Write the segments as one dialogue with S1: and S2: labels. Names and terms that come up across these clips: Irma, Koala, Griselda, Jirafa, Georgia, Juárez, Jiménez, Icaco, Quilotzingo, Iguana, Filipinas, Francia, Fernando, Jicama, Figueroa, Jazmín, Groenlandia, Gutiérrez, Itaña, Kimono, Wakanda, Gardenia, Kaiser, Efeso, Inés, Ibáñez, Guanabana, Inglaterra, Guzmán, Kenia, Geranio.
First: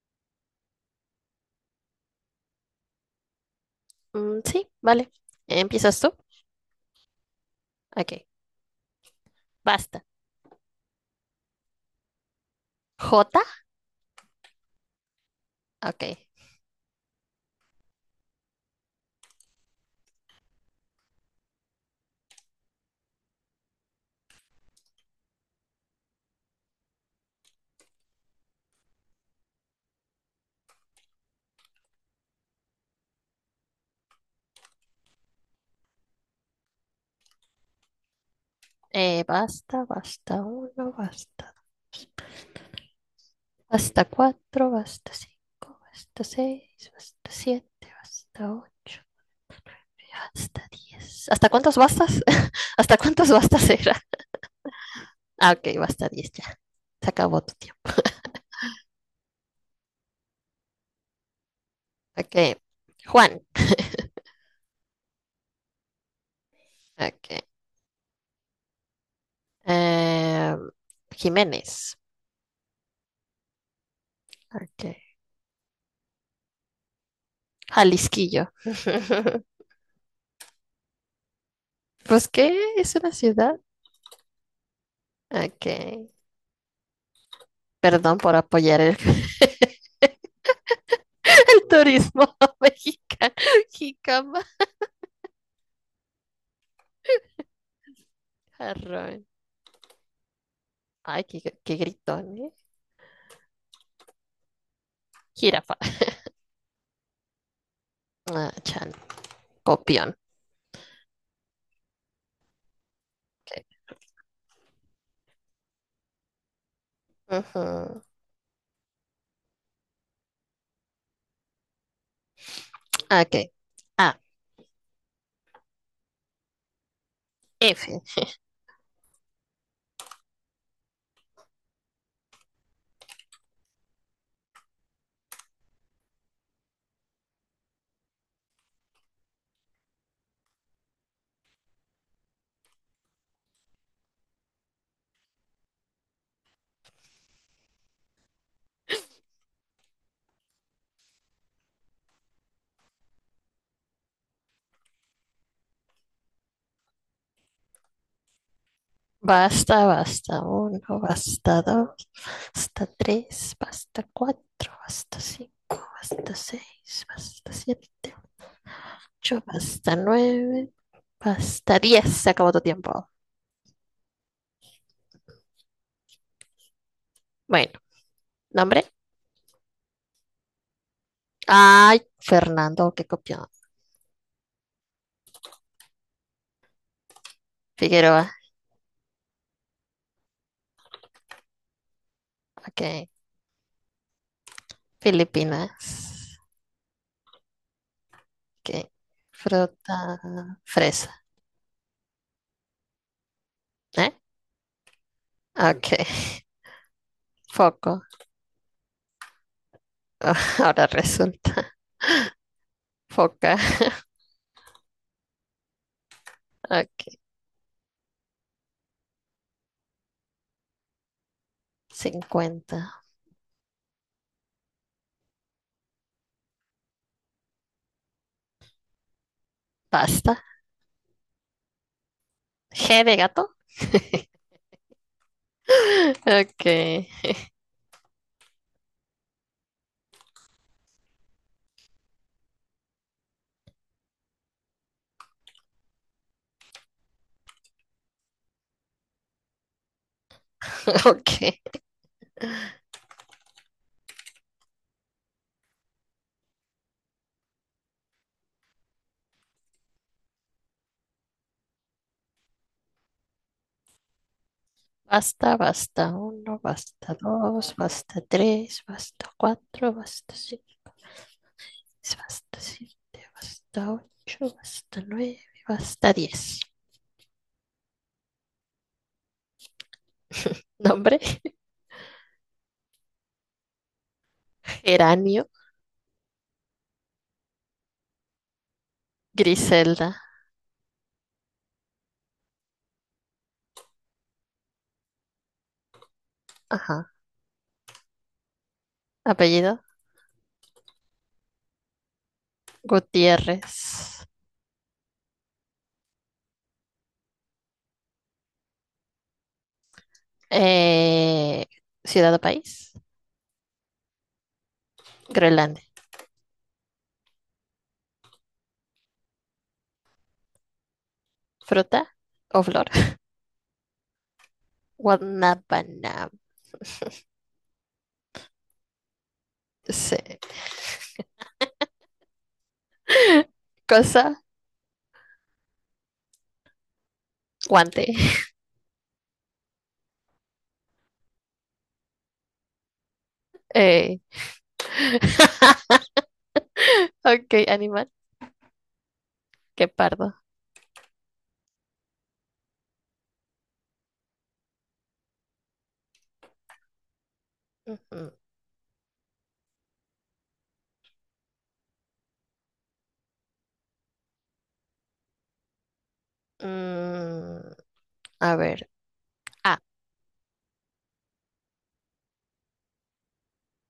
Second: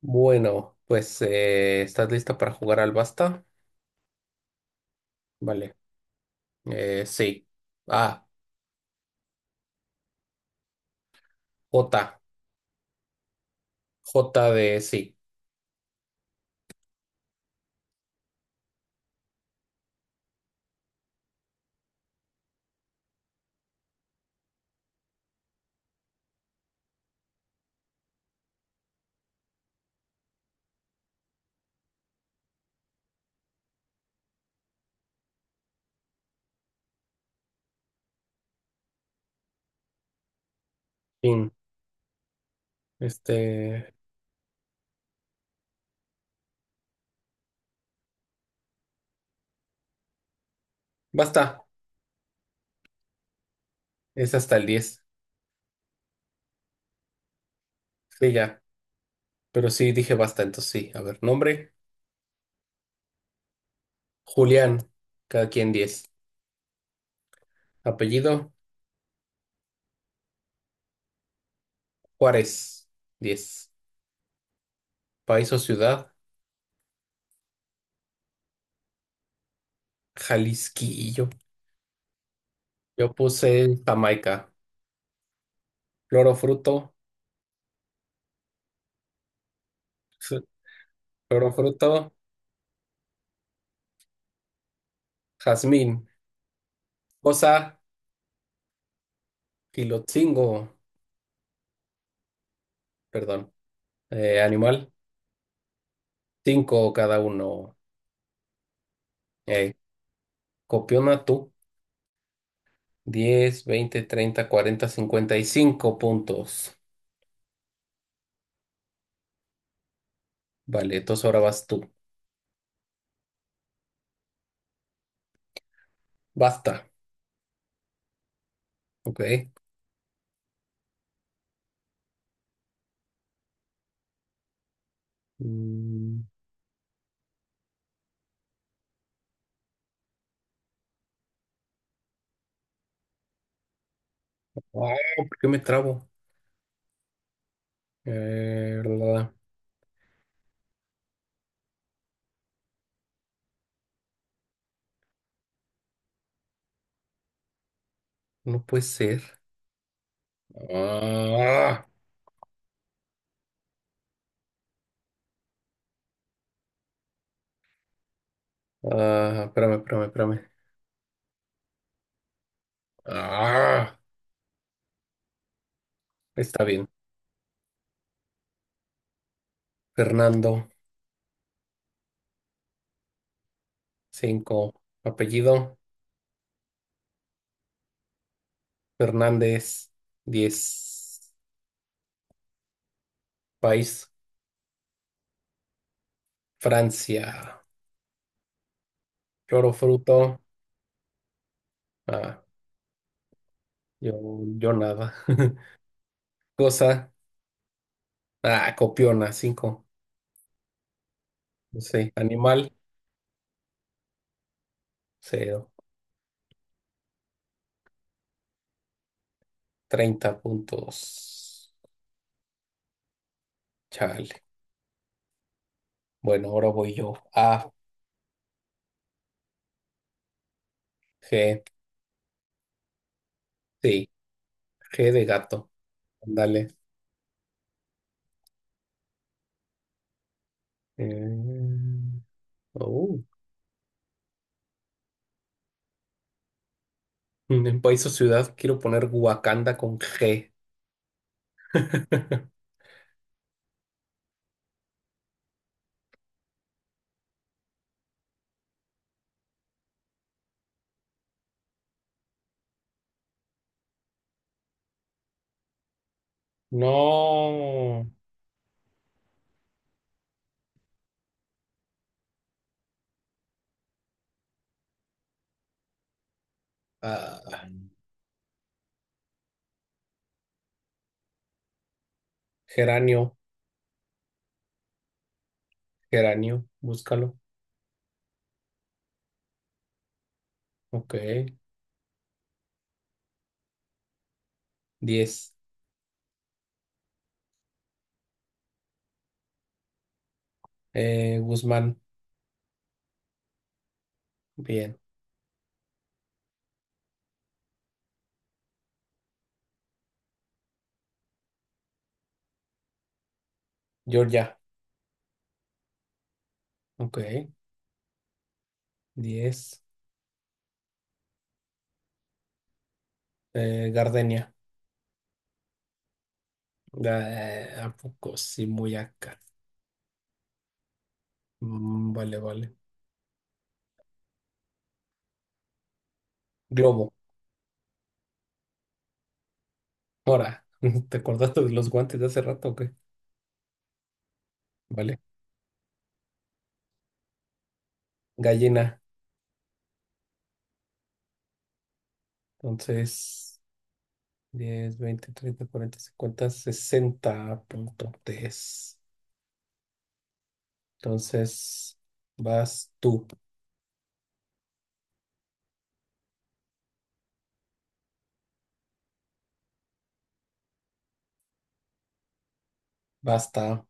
S1: Bueno, pues ¿estás lista para jugar al basta?
S2: Mm, sí, vale.
S1: Vale.
S2: ¿Empiezas tú?
S1: Sí.
S2: Ok.
S1: Ah,
S2: Basta.
S1: J.
S2: ¿J?
S1: J de sí.
S2: Ok. Basta, basta uno,
S1: Fin.
S2: basta.
S1: Este.
S2: Basta cuatro, basta cinco, basta seis, basta siete, basta ocho, hasta diez. ¿Hasta
S1: Basta.
S2: cuántos bastas? ¿Hasta cuántos bastas era?
S1: Es hasta el 10.
S2: Ah, ok, basta diez ya. Se acabó tu tiempo.
S1: Sí, ya. Pero sí dije basta, entonces sí. A ver, nombre.
S2: Ok. Juan.
S1: Julián. Cada quien 10.
S2: Ok.
S1: Apellido.
S2: Eh, Jiménez.
S1: Juárez. 10.
S2: Ok.
S1: País o ciudad.
S2: Jalisquillo.
S1: Jalisquillo.
S2: Pues, ¿qué? Es
S1: Yo
S2: una ciudad.
S1: puse Jamaica.
S2: Ok.
S1: Flor o fruto.
S2: Perdón por apoyar el,
S1: Flor o
S2: el
S1: fruto.
S2: turismo mexicano. Jicama,
S1: Jazmín. Cosa.
S2: jarrón.
S1: Quilotzingo.
S2: Ay, qué gritón, ¿eh?
S1: Perdón, animal,
S2: Jirafa.
S1: cinco cada uno.
S2: Ah, chan.
S1: Eh,
S2: Copión.
S1: Copiona tú, 10,
S2: Ok.
S1: 20, 30, 40, 55 puntos.
S2: Ujú.
S1: Vale, entonces ahora vas tú.
S2: Ok. A.
S1: Basta,
S2: F.
S1: ok. Mm, ah, ¿Por qué me trabo? Eh, la- no puede ser.
S2: Basta, basta uno, basta
S1: Ah,
S2: dos, basta tres, basta cuatro, basta cinco, basta seis, basta siete, ocho,
S1: Espérame,
S2: basta
S1: espérame, espérame.
S2: nueve, basta diez. Se acabó tu tiempo.
S1: Ah, Está bien.
S2: Bueno, nombre.
S1: Fernando.
S2: Ay, Fernando, qué copión.
S1: Cinco. Apellido,
S2: Figueroa,
S1: Fernández. 10.
S2: ok.
S1: País,
S2: Filipinas,
S1: Francia.
S2: ok.
S1: Lloro
S2: Fruta,
S1: fruto.
S2: fresa,
S1: Ah, yo,
S2: ¿eh?
S1: yo nada.
S2: Ok.
S1: Cosa.
S2: Foco,
S1: Copiona, cinco.
S2: ahora resulta.
S1: No sé. Animal,
S2: Foca,
S1: cero.
S2: ok.
S1: 30 puntos.
S2: Cincuenta.
S1: Chale. Bueno, ahora voy yo. A,
S2: Pasta.
S1: G.
S2: G de gato.
S1: Sí, G de gato.
S2: Ok,
S1: Dale. En país o ciudad quiero poner Wakanda con G.
S2: ok. Basta, basta uno, basta dos,
S1: No.
S2: basta tres, basta cuatro, basta cinco, seis, basta siete, basta ocho, basta nueve, basta diez.
S1: Ah,
S2: Nombre,
S1: Geranio,
S2: geranio,
S1: geranio. Búscalo.
S2: Griselda,
S1: Ok. 10.
S2: ajá. Apellido,
S1: Guzmán.
S2: Gutiérrez.
S1: Bien.
S2: Eh, ciudad o país,
S1: Georgia.
S2: Groenlandia.
S1: Ok. Diez.
S2: Fruta o flor,
S1: Gardenia.
S2: Guanabana.
S1: ¿A poco sí, muy acá?
S2: Sí.
S1: Mm, vale, vale.
S2: Cosa,
S1: Globo.
S2: guante.
S1: Ahora, ¿te acordaste de los guantes de hace rato o qué?
S2: Eh.
S1: Vale.
S2: Ok, animal,
S1: Gallina.
S2: que pardo.
S1: Entonces, 10, 20, treinta, cuarenta, cincuenta, 60 punto
S2: Ujú.
S1: tres. Entonces, vas tú.
S2: Mm, a ver. Ah,
S1: Basta.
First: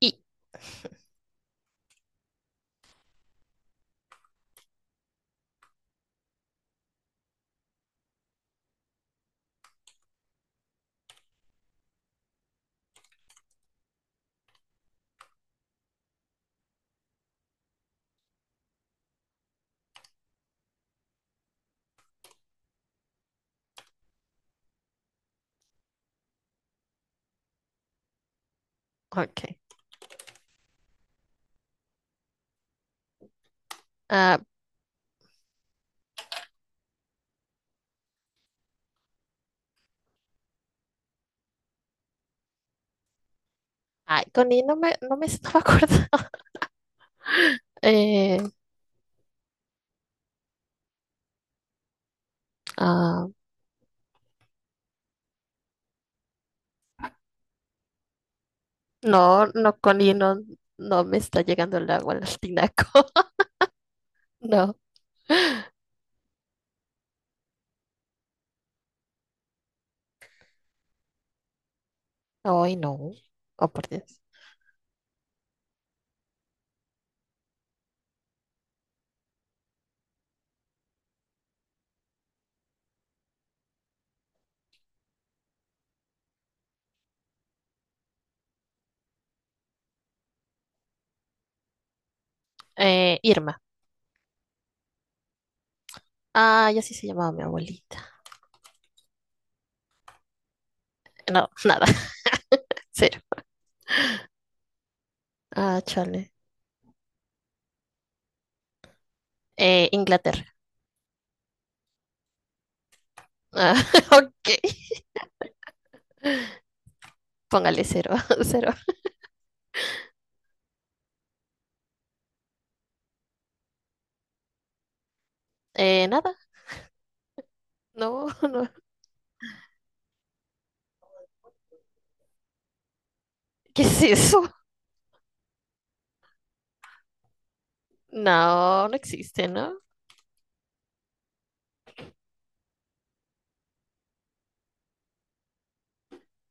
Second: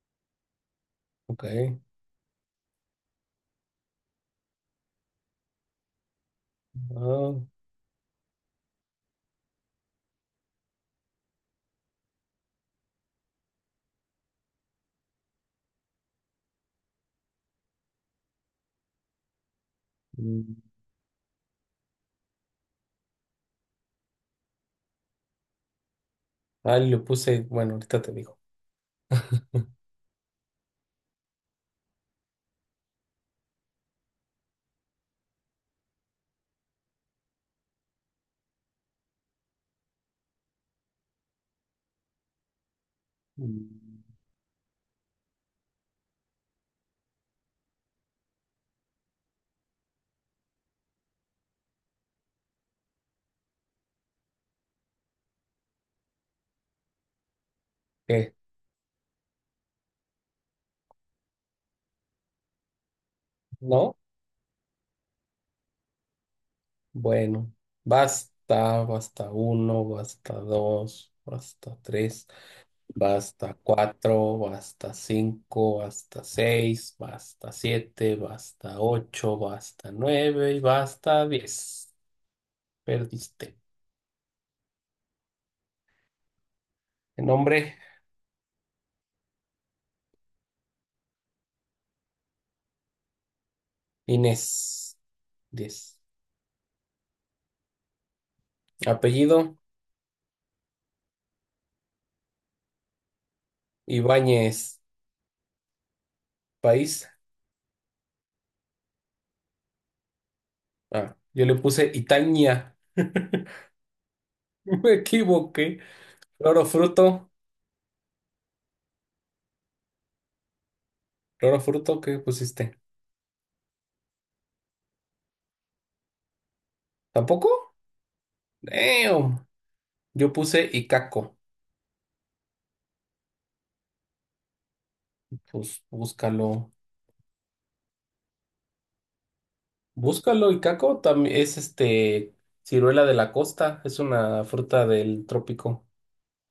S2: y
S1: Ok. Ah, mm, Le puse, bueno, ahorita te digo.
S2: ok. Ah,
S1: Mm,
S2: ay, con I no me estaba acordando. Eh, ah,
S1: ¿Qué?
S2: no, con no, no me está llegando el agua al tinaco.
S1: ¿No?
S2: No,
S1: Bueno, basta, basta uno, basta dos, basta tres,
S2: hoy no.
S1: basta
S2: Oh, por Dios.
S1: cuatro, basta cinco, basta seis, basta siete, basta ocho, basta nueve y basta 10. Perdiste. Nombre,
S2: Irma.
S1: Inés. 10.
S2: Ah, ya sí se llamaba mi abuelita.
S1: Apellido,
S2: No, nada, cero.
S1: Ibáñez.
S2: Ah, chale.
S1: País,
S2: Inglaterra.
S1: yo le puse Itaña.
S2: Ah, ok,
S1: Me equivoqué. Roro fruto,
S2: póngale cero, cero.
S1: roro fruto, ¿qué pusiste?
S2: Nada,
S1: ¿Tampoco?
S2: no, no.
S1: Damn. Yo puse Icaco.
S2: ¿Qué es eso?
S1: Pues búscalo.
S2: No, no existe, ¿no?
S1: Búscalo, Icaco. También es ciruela de la costa. Es una fruta del trópico.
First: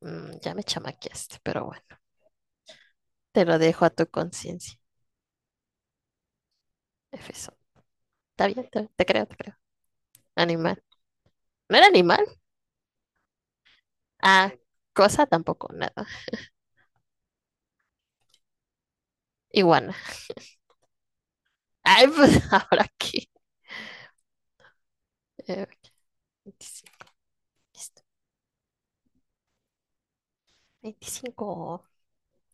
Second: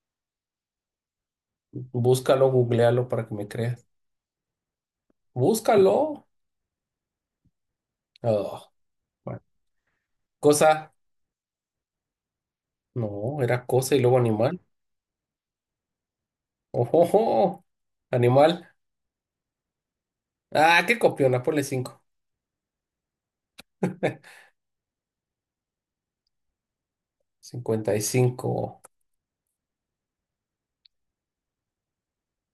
S2: Mm, ya me chamaqueaste, pero bueno,
S1: Búscalo, googlealo para que
S2: te
S1: me
S2: lo
S1: creas.
S2: dejo a tu conciencia.
S1: Búscalo.
S2: Efeso.
S1: Oh,
S2: Está bien, te creo, te
S1: bueno.
S2: creo. Animal.
S1: Cosa.
S2: ¿No era animal?
S1: No, era cosa y luego
S2: Ah,
S1: animal.
S2: cosa tampoco, nada.
S1: Ojo, animal.
S2: Iguana.
S1: Qué copiona, ponle cinco.
S2: Ay, pues ahora aquí. Eh, 25.
S1: cincuenta y
S2: Listo.
S1: cinco,
S2: 25.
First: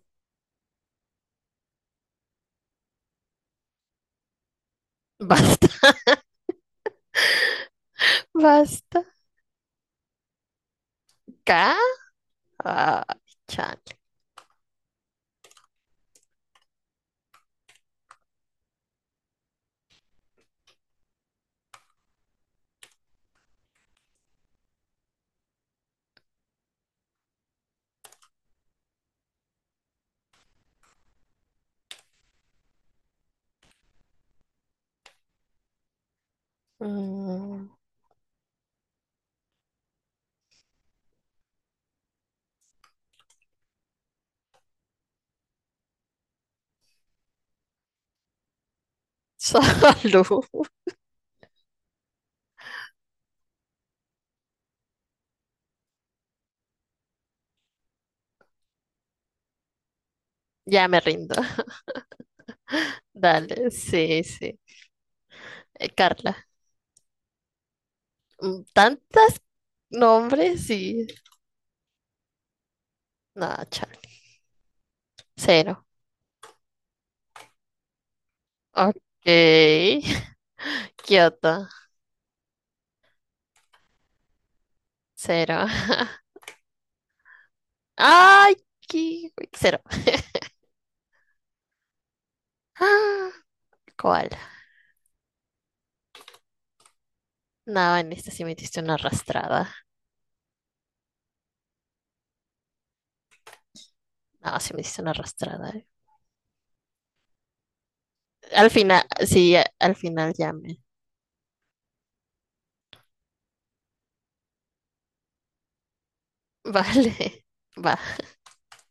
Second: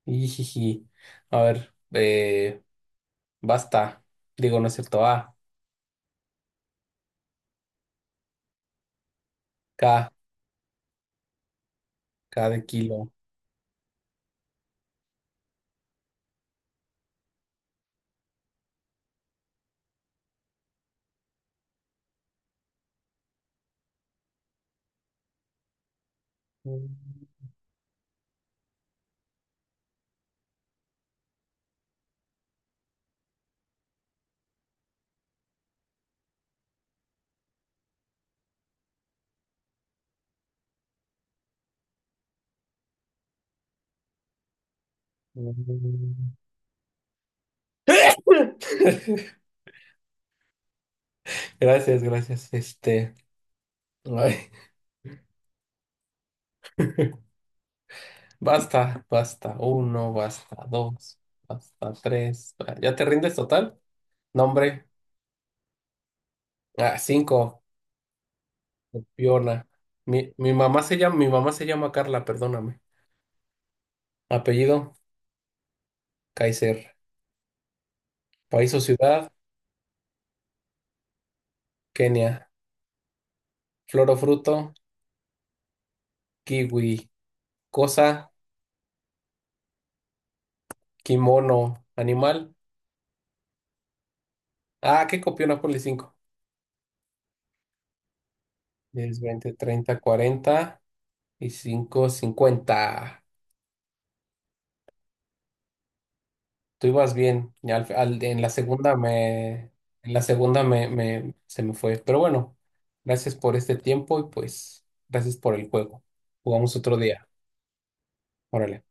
S1: Ijiji. A ver, basta. Digo, no es cierto. A,
S2: Basta, basta.
S1: K.
S2: Acá.
S1: K de kilo.
S2: Ah, chale. Mm, salud.
S1: Gracias, gracias. Ay, basta, basta uno, basta
S2: Ya me
S1: dos,
S2: rindo.
S1: basta tres. ¿Ya te rindes
S2: Dale,
S1: total?
S2: sí, sí.
S1: Nombre.
S2: Carla.
S1: Cinco.
S2: Mm, tantas
S1: Piona. Mi
S2: nombres
S1: mamá se
S2: y.
S1: llama, mi mamá se llama Carla, perdóname.
S2: No, chale.
S1: Apellido,
S2: Cero.
S1: Kaiser. País o
S2: Ok.
S1: ciudad,
S2: Kioto.
S1: Kenia. Flor o fruto,
S2: Cero.
S1: kiwi. Cosa,
S2: ¡Ay! Qué- Cero.
S1: kimono. Animal.
S2: Ah, koala.
S1: Qué copiona, ponle cinco.
S2: No, en esta sí me diste una
S1: 10, 20,
S2: arrastrada.
S1: 30, cuarenta y cinco, 50.
S2: No, sí me diste una arrastrada, eh.
S1: Tú ibas bien. Y en la
S2: Al
S1: segunda
S2: final, sí, a-
S1: me,
S2: al
S1: en la
S2: final ya
S1: segunda
S2: me.
S1: me, me- se me fue. Pero bueno, gracias por este tiempo y pues gracias por el juego. Jugamos otro
S2: Vale,
S1: día.
S2: va.
S1: Órale.